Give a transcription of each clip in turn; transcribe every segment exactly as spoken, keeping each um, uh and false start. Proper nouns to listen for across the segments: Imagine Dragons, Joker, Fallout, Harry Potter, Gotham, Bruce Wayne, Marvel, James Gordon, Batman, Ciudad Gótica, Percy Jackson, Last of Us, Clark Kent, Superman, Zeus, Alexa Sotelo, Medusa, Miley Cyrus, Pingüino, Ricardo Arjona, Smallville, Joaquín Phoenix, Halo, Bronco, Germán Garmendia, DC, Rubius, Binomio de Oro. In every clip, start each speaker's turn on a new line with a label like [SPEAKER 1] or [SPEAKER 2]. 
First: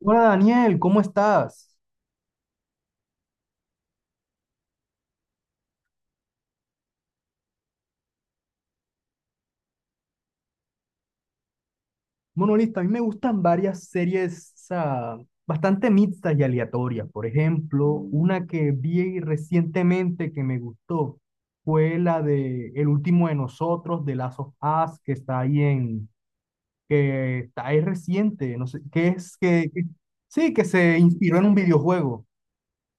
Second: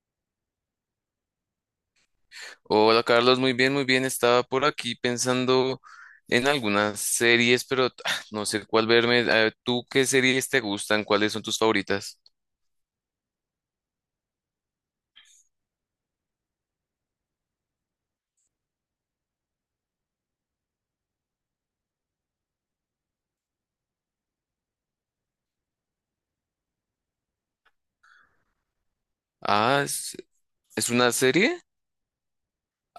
[SPEAKER 1] Hola Daniel, ¿cómo estás?
[SPEAKER 2] Hola Carlos, muy bien, muy bien. Estaba por aquí pensando en algunas series, pero ah, no sé cuál verme. Eh, ¿Tú qué series te gustan? ¿Cuáles son tus favoritas?
[SPEAKER 1] Bueno, listo, a mí me gustan varias series, o bastante mixtas y aleatorias. Por ejemplo, una que vi recientemente que me gustó fue la de El último de nosotros, de Last of Us, que está ahí en, que está ahí reciente, no sé, que es que,
[SPEAKER 2] Ah,
[SPEAKER 1] que-
[SPEAKER 2] ¿es,
[SPEAKER 1] sí, que
[SPEAKER 2] ¿es
[SPEAKER 1] se
[SPEAKER 2] una
[SPEAKER 1] inspiró en un
[SPEAKER 2] serie?
[SPEAKER 1] videojuego.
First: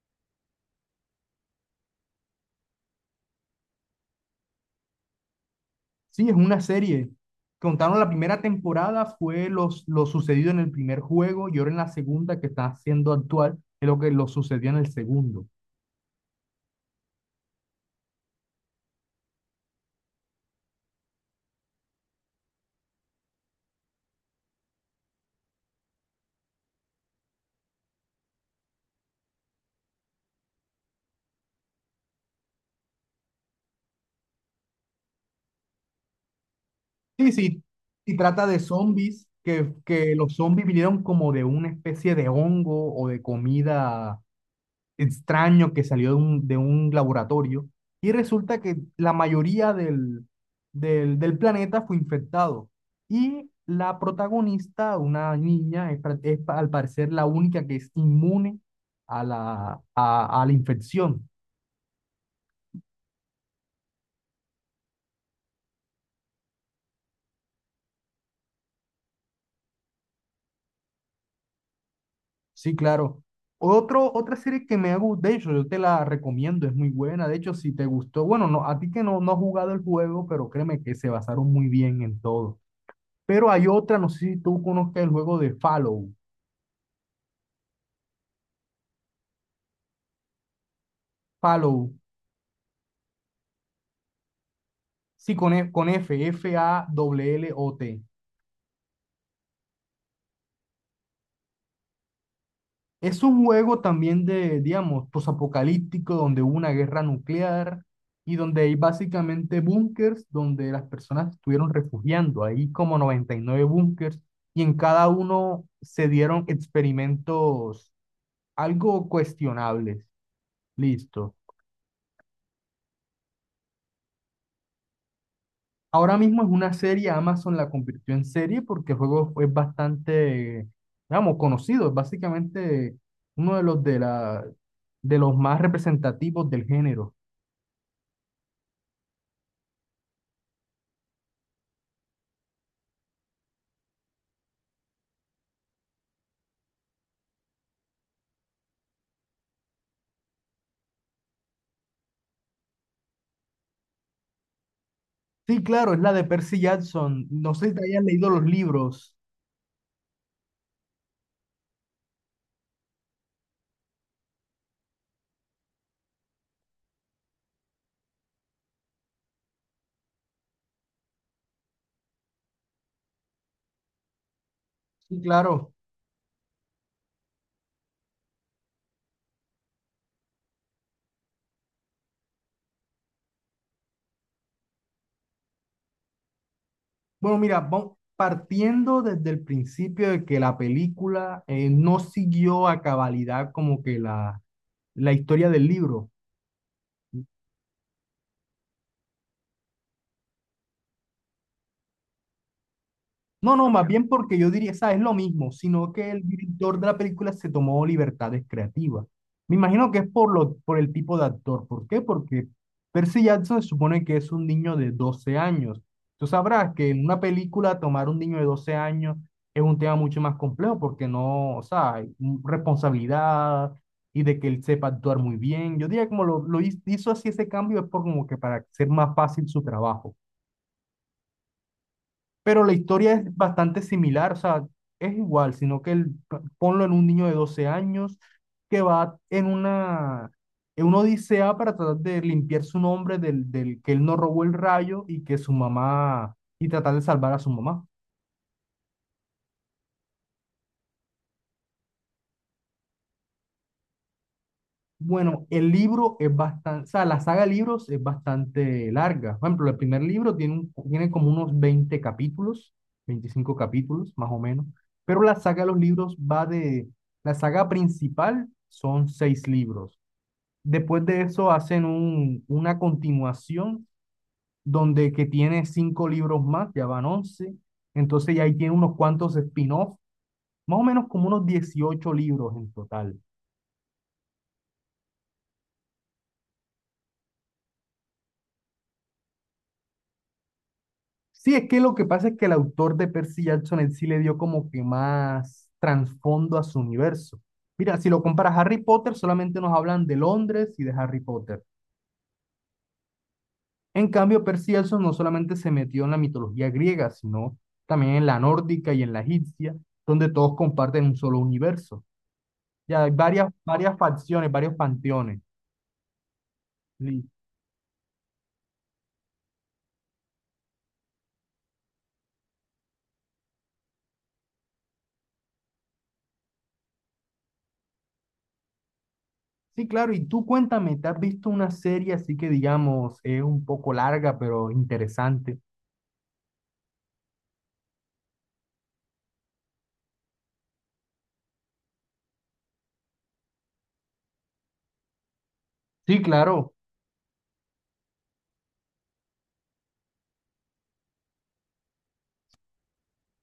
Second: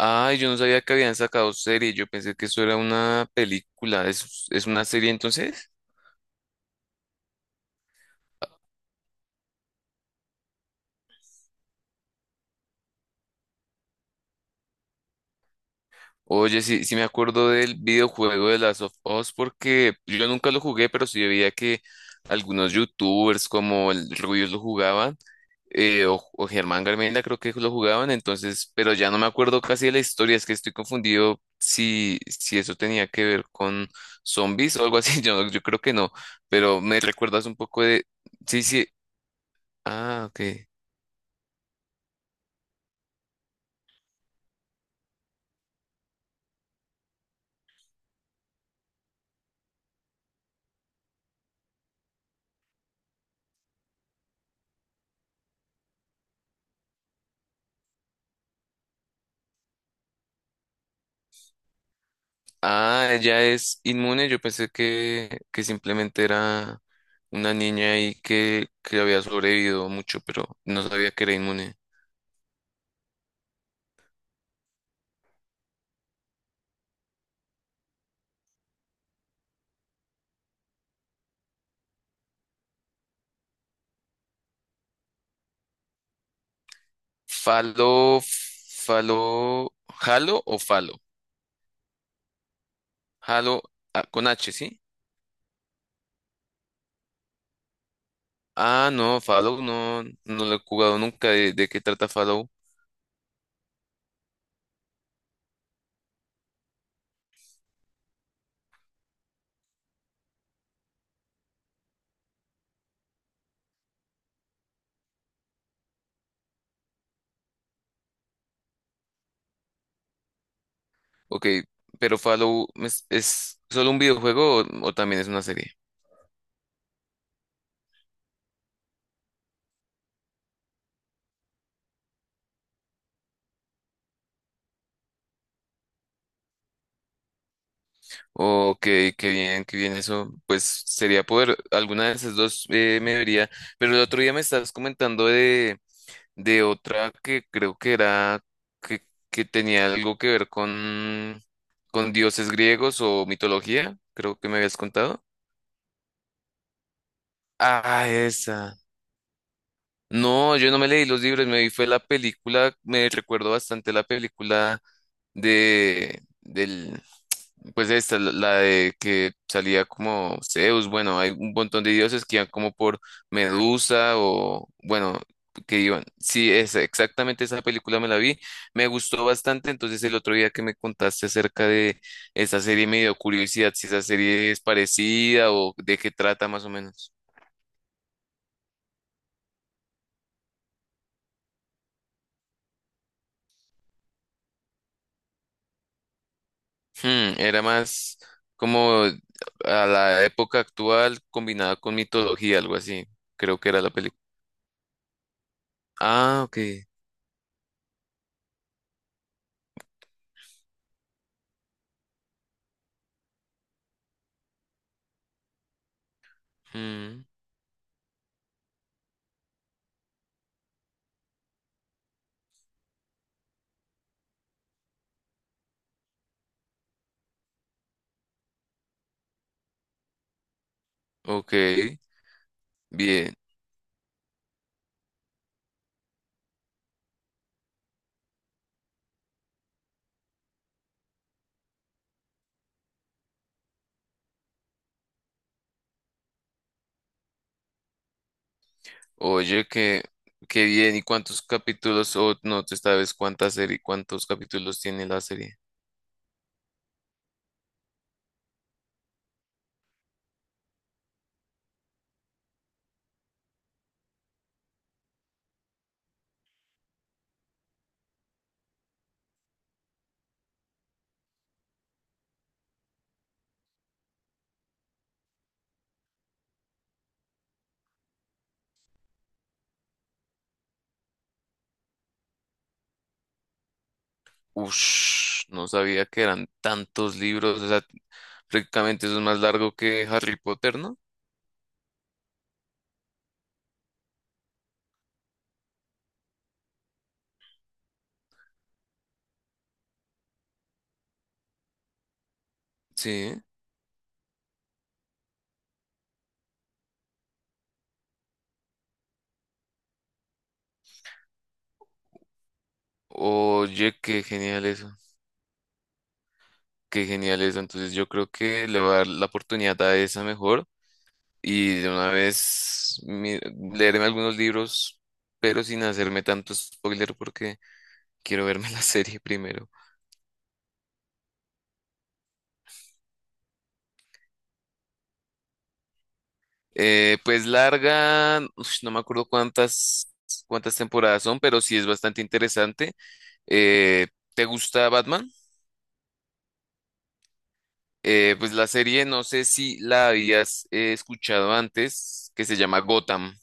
[SPEAKER 2] Ay, yo no sabía que habían sacado serie. Yo pensé que eso era una película. ¿Es, ¿es una serie entonces?
[SPEAKER 1] Sí, es una serie. Contaron la primera temporada, fue los, lo sucedido en el primer juego y ahora en la segunda que está siendo actual, es lo que lo sucedió en el segundo.
[SPEAKER 2] Oye, sí, sí me acuerdo del videojuego de Last of Us porque yo nunca lo jugué, pero sí veía que algunos youtubers como el Rubius lo jugaban, eh, o, o Germán Garmendia creo que lo jugaban, entonces, pero ya no me acuerdo casi de la historia, es que estoy confundido si, si eso tenía que ver con zombies o algo así, yo, yo creo que no, pero me
[SPEAKER 1] Sí,
[SPEAKER 2] recuerdas un
[SPEAKER 1] sí,
[SPEAKER 2] poco de...
[SPEAKER 1] y trata de
[SPEAKER 2] Sí, sí,
[SPEAKER 1] zombies, que, que
[SPEAKER 2] ah,
[SPEAKER 1] los
[SPEAKER 2] ok.
[SPEAKER 1] zombies vinieron como de una especie de hongo o de comida extraño que salió de un, de un laboratorio y resulta que la mayoría del, del, del planeta fue infectado. Y la protagonista, una niña, es, pra- es pa- al parecer la única que es inmune a la, a, a la infección.
[SPEAKER 2] Ah, ella es inmune. Yo pensé que, que simplemente era una niña ahí que, que había sobrevivido mucho, pero no sabía que era inmune.
[SPEAKER 1] Sí, claro. Otro, otra serie que me ha gustado, de hecho, yo te la recomiendo, es muy buena. De hecho, si te gustó, bueno, no, a ti que no, no has jugado el juego, pero créeme que se basaron muy bien en todo. Pero hay otra, no sé si tú conozcas el juego de Fallout.
[SPEAKER 2] Falo, falo, halo o falo.
[SPEAKER 1] Fallout.
[SPEAKER 2] Halo, ah, con H, ¿sí?
[SPEAKER 1] Sí, con, E- con F, F-A-L-L-O-T.
[SPEAKER 2] Ah, no, Fallout no, no lo he jugado nunca. ¿De, ¿de qué trata Fallout?
[SPEAKER 1] Es un juego también de, digamos, posapocalíptico, donde hubo una guerra nuclear y donde hay básicamente búnkers donde las personas estuvieron refugiando. Hay como noventa y nueve búnkers y en cada uno se dieron experimentos algo cuestionables. Listo.
[SPEAKER 2] Ok, pero Fallout es, es solo un videojuego o, o también es una serie?
[SPEAKER 1] Ahora mismo es una serie, Amazon la convirtió en serie porque el juego es bastante, digamos, conocido, es básicamente uno de los de la, de los más representativos del género.
[SPEAKER 2] Oh, ok, qué bien, qué bien eso. Pues sería poder, alguna de esas dos eh, me vería, pero el otro día me estabas comentando de, de otra que creo que era, que, que tenía algo que ver con, con dioses griegos o mitología, creo que me habías contado.
[SPEAKER 1] Sí, claro, es la de Percy Jackson. No sé si te hayas
[SPEAKER 2] Ah,
[SPEAKER 1] leído los
[SPEAKER 2] esa.
[SPEAKER 1] libros.
[SPEAKER 2] No, yo no me leí los libros, me vi fue la película, me recuerdo bastante la película de, del, pues de esta, la la de que salía como Zeus. Bueno, hay un montón de dioses que iban como por Medusa o, bueno,
[SPEAKER 1] Sí, claro.
[SPEAKER 2] que iban. Sí, es exactamente esa película me la vi, me gustó bastante, entonces el otro día que me contaste acerca de esa serie me dio curiosidad si esa serie es parecida o de qué trata más o menos.
[SPEAKER 1] Bueno, mira, vamos partiendo desde el principio de que la película eh, no siguió a cabalidad como que la, la historia del libro.
[SPEAKER 2] Hmm, era más como a la época actual combinada con mitología, algo así,
[SPEAKER 1] No,
[SPEAKER 2] creo
[SPEAKER 1] no,
[SPEAKER 2] que era
[SPEAKER 1] más
[SPEAKER 2] la
[SPEAKER 1] bien
[SPEAKER 2] película.
[SPEAKER 1] porque yo diría, ¿sabes? Es lo mismo, sino que el
[SPEAKER 2] Ah, ok.
[SPEAKER 1] director de la película se tomó libertades creativas. Me imagino que es por, lo, por el tipo de actor. ¿Por qué? Porque Percy Jackson se supone que es un niño de doce años. Tú sabrás que en una
[SPEAKER 2] Mm,
[SPEAKER 1] película tomar un niño de doce años es un tema mucho más complejo porque no, o sea, hay un- responsabilidad y de que él sepa actuar muy bien. Yo diría que como lo, lo hiz- hizo así ese cambio es por como que para ser más fácil su trabajo.
[SPEAKER 2] ok,
[SPEAKER 1] Pero la historia
[SPEAKER 2] bien.
[SPEAKER 1] es bastante similar, o sea, es igual, sino que el, ponlo en un niño de doce años que va en una, en una odisea para tratar de limpiar su nombre del, del que él no robó el rayo y que su mamá, y tratar de salvar a su mamá.
[SPEAKER 2] Oye, qué, qué bien. ¿Y cuántos capítulos? O no, tú sabes cuánta serie, cuántos capítulos tiene la
[SPEAKER 1] Bueno,
[SPEAKER 2] serie.
[SPEAKER 1] el libro es bastante, o sea, la saga de libros es bastante larga. Por ejemplo, el primer libro tiene, un- tiene como unos veinte capítulos, veinticinco capítulos más o menos, pero la saga de los libros va de, la saga principal son seis libros. Después de eso hacen un- una continuación donde que tiene cinco libros más, ya van once. Entonces ya ahí tiene unos cuantos spin-offs, más o menos como unos dieciocho libros en total.
[SPEAKER 2] Ush, no sabía que eran tantos libros. O sea, prácticamente eso es más largo que Harry Potter, ¿no?
[SPEAKER 1] Sí, es que lo que pasa es que el autor de Percy Jackson, él sí le dio como que más trasfondo a su universo. Mira, si lo comparas a Harry Potter, solamente nos hablan de Londres y de Harry Potter.
[SPEAKER 2] Sí.
[SPEAKER 1] En cambio, Percy Jackson no solamente se metió en la mitología griega, sino también en la nórdica y en la egipcia, donde todos comparten un solo universo. Ya hay varias, varias
[SPEAKER 2] Oye, qué
[SPEAKER 1] facciones,
[SPEAKER 2] genial
[SPEAKER 1] varios
[SPEAKER 2] eso.
[SPEAKER 1] panteones.
[SPEAKER 2] Qué
[SPEAKER 1] Li-
[SPEAKER 2] genial eso. Entonces yo creo que le voy a dar la oportunidad a esa mejor. Y de una vez mi- leerme algunos libros, pero sin hacerme tanto spoiler porque... Quiero verme la serie primero.
[SPEAKER 1] Sí, claro, y tú cuéntame, ¿te has visto una serie así que digamos es un poco larga, pero interesante?
[SPEAKER 2] Eh, pues larga, ush, no me acuerdo cuántas, cuántas temporadas son, pero sí es bastante interesante. Eh, ¿te gusta Batman?
[SPEAKER 1] Sí, claro.
[SPEAKER 2] Eh, pues la serie, no sé si la habías eh, escuchado antes, que se llama Gotham.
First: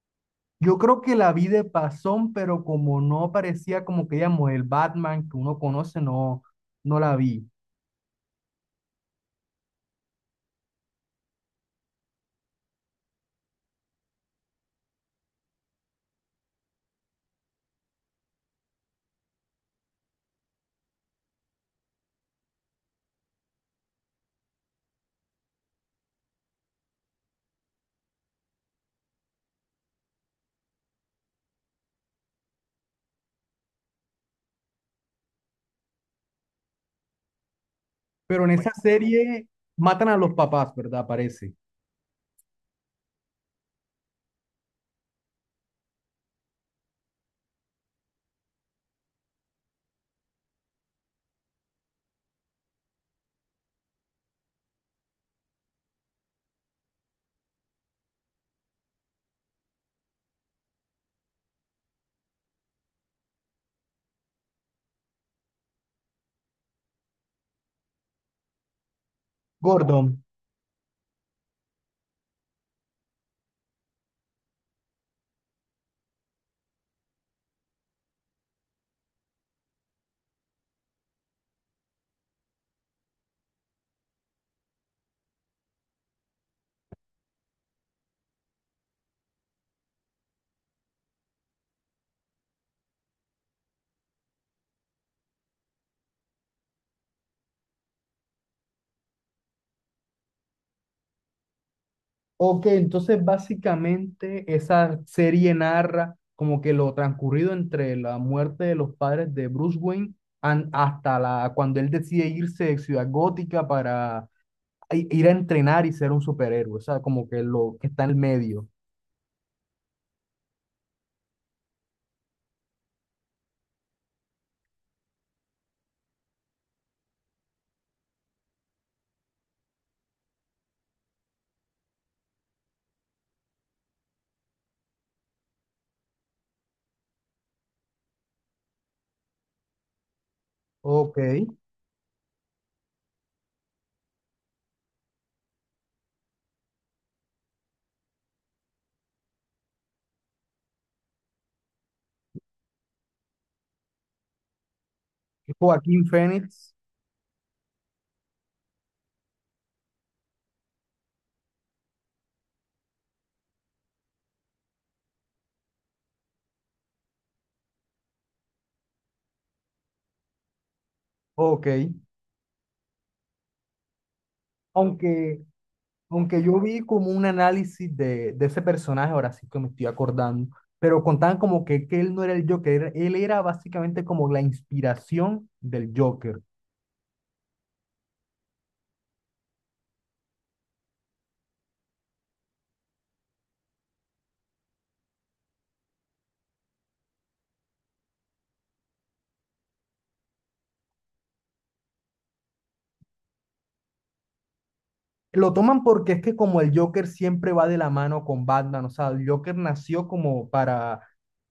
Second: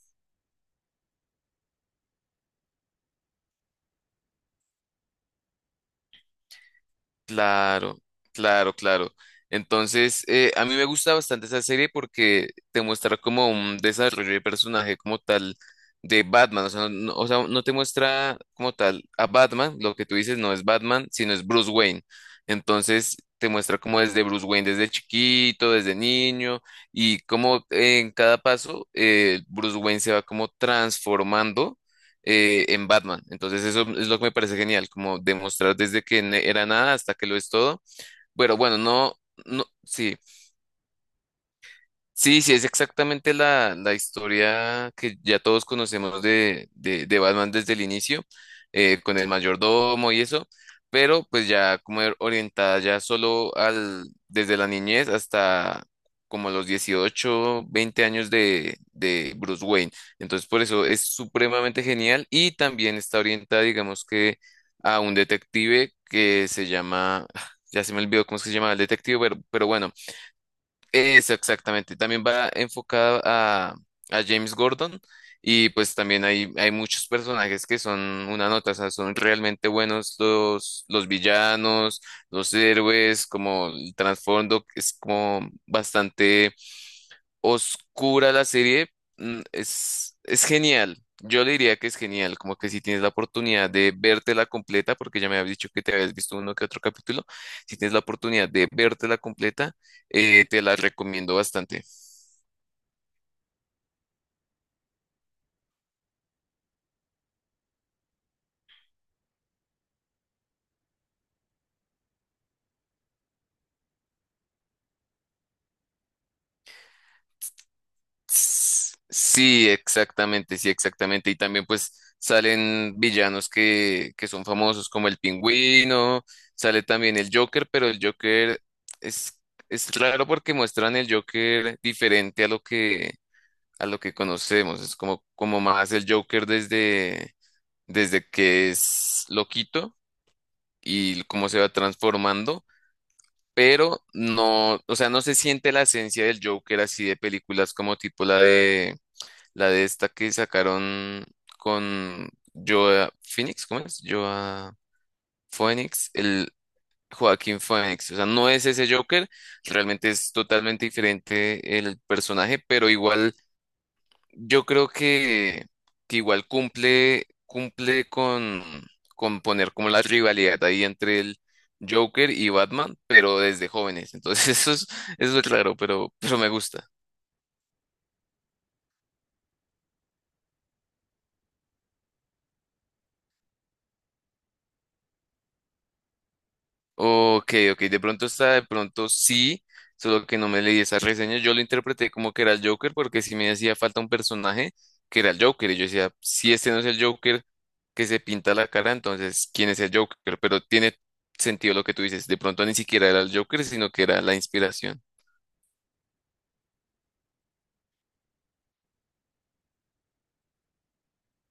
[SPEAKER 1] Yo creo que la vi de pasón, pero como no parecía como que, digamos, el Batman que uno conoce, no, no la vi.
[SPEAKER 2] Claro, claro, claro. Entonces, eh, a mí me gusta bastante esa serie porque te muestra como un desarrollo de personaje como tal de Batman. O sea, no, o sea, no te muestra como tal a Batman, lo que tú dices no es Batman, sino es Bruce Wayne. Entonces, te muestra como desde Bruce Wayne, desde chiquito, desde niño, y como en cada paso eh, Bruce Wayne se va como transformando eh, en Batman. Entonces eso es lo que me parece genial, como demostrar desde que ne- era nada hasta que lo es todo.
[SPEAKER 1] Pero en
[SPEAKER 2] Pero
[SPEAKER 1] Bueno, esa
[SPEAKER 2] bueno, no,
[SPEAKER 1] serie
[SPEAKER 2] no,
[SPEAKER 1] matan
[SPEAKER 2] sí.
[SPEAKER 1] a los papás, ¿verdad? Parece.
[SPEAKER 2] Sí, sí, es exactamente la, la historia que ya todos conocemos de, de, de Batman desde el inicio, eh, con el mayordomo y eso, pero pues ya como er- orientada ya solo al, desde la niñez hasta como los dieciocho, veinte años de, de Bruce Wayne. Entonces por eso es supremamente genial y también está orientada, digamos que, a un detective que se llama, ya se me olvidó cómo es que se llama el detective, pero, pero bueno
[SPEAKER 1] Gordon.
[SPEAKER 2] eso, exactamente. También va enfocada a, a James Gordon y pues también hay, hay muchos personajes que son una nota, o sea, son realmente buenos los, los villanos, los héroes, como el trasfondo es como bastante oscura la serie, mm, es, es genial. Yo le diría que es genial, como que si tienes la oportunidad de vértela completa, porque ya me habías dicho que te habías visto uno que otro capítulo, si tienes la oportunidad de vértela completa, eh, te la recomiendo bastante.
[SPEAKER 1] Ok, entonces básicamente esa serie narra como que lo transcurrido entre la muerte de los padres de Bruce Wayne an- hasta la, cuando él decide irse de Ciudad Gótica para i- ir a entrenar y ser un superhéroe. O sea, como que lo que está en el medio.
[SPEAKER 2] S- Sí, exactamente, sí, exactamente. Y también pues salen villanos que, que son famosos como el Pingüino, sale también el Joker, pero el Joker es, es raro porque muestran el Joker diferente a lo que a lo que conocemos. Es como, como más el Joker desde, desde que es loquito
[SPEAKER 1] Ok.
[SPEAKER 2] y cómo se va transformando, pero no, o sea, no se siente la esencia del Joker así de películas como tipo la de la de esta que sacaron con Joa Phoenix, ¿cómo es? Joa
[SPEAKER 1] Joaquín
[SPEAKER 2] Phoenix, el
[SPEAKER 1] Phoenix.
[SPEAKER 2] Joaquín Phoenix. O sea, no es ese Joker, realmente es totalmente diferente el personaje, pero igual yo creo que, que igual cumple, cumple con, con poner como la rivalidad ahí entre el
[SPEAKER 1] Ok,
[SPEAKER 2] Joker y Batman, pero desde jóvenes. Entonces eso es, eso
[SPEAKER 1] aunque,
[SPEAKER 2] es raro, pero, pero
[SPEAKER 1] aunque
[SPEAKER 2] me
[SPEAKER 1] yo vi
[SPEAKER 2] gusta.
[SPEAKER 1] como un análisis de, de ese personaje, ahora sí que me estoy acordando, pero contaban como que, que él no era el Joker, era- él era básicamente como la inspiración del Joker.
[SPEAKER 2] Ok, ok, de pronto está, de pronto sí, solo que no me leí esas reseñas. Yo lo interpreté como que era el Joker porque sí me hacía falta un personaje que era el Joker. Y yo decía, si este no es el Joker que se pinta la cara, entonces, ¿quién es el Joker? Pero tiene sentido lo que tú dices. De pronto ni siquiera era el Joker, sino que era la inspiración.
[SPEAKER 1] Lo toman porque es que como el Joker siempre va de la mano con Batman, o sea, el Joker nació como para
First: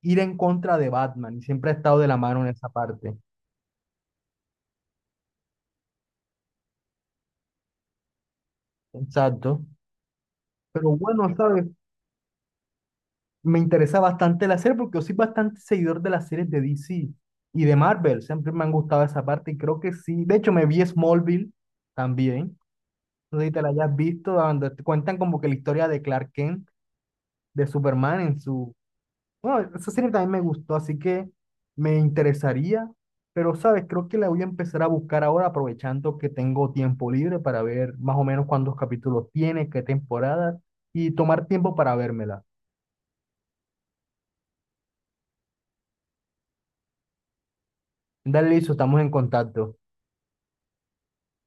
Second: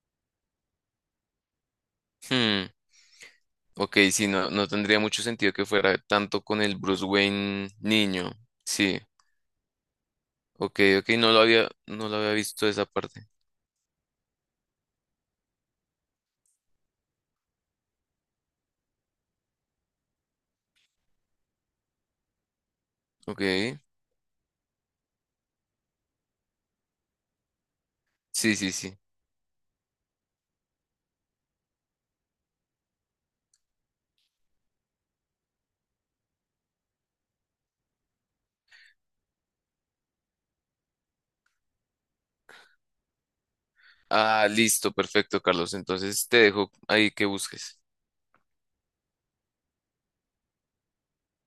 [SPEAKER 1] ir en contra de Batman y siempre ha estado de la mano en
[SPEAKER 2] Hmm,
[SPEAKER 1] esa parte.
[SPEAKER 2] ok, sí, no, no tendría mucho sentido que fuera tanto con el Bruce Wayne niño. Sí.
[SPEAKER 1] Exacto.
[SPEAKER 2] Ok,
[SPEAKER 1] Pero
[SPEAKER 2] ok, no
[SPEAKER 1] bueno,
[SPEAKER 2] lo
[SPEAKER 1] ¿sabes?
[SPEAKER 2] había, no lo había visto esa parte.
[SPEAKER 1] Me interesa bastante la serie porque yo soy bastante seguidor de las series de D C y de Marvel. Siempre me han gustado esa parte y creo que sí. De hecho, me vi Smallville también. No
[SPEAKER 2] Ok,
[SPEAKER 1] sé si te la hayas visto, donde te cuentan como que la historia de Clark Kent, de Superman en
[SPEAKER 2] sí, sí,
[SPEAKER 1] su...
[SPEAKER 2] sí.
[SPEAKER 1] Bueno, esa serie también me gustó, así que me interesaría. Pero, ¿sabes? Creo que la voy a empezar a buscar ahora, aprovechando que tengo tiempo libre para ver más o menos cuántos capítulos tiene, qué temporada y tomar tiempo para vérmela.
[SPEAKER 2] Ah, listo, perfecto, Carlos. Entonces te dejo ahí que busques.
[SPEAKER 1] Dale, listo, estamos en contacto.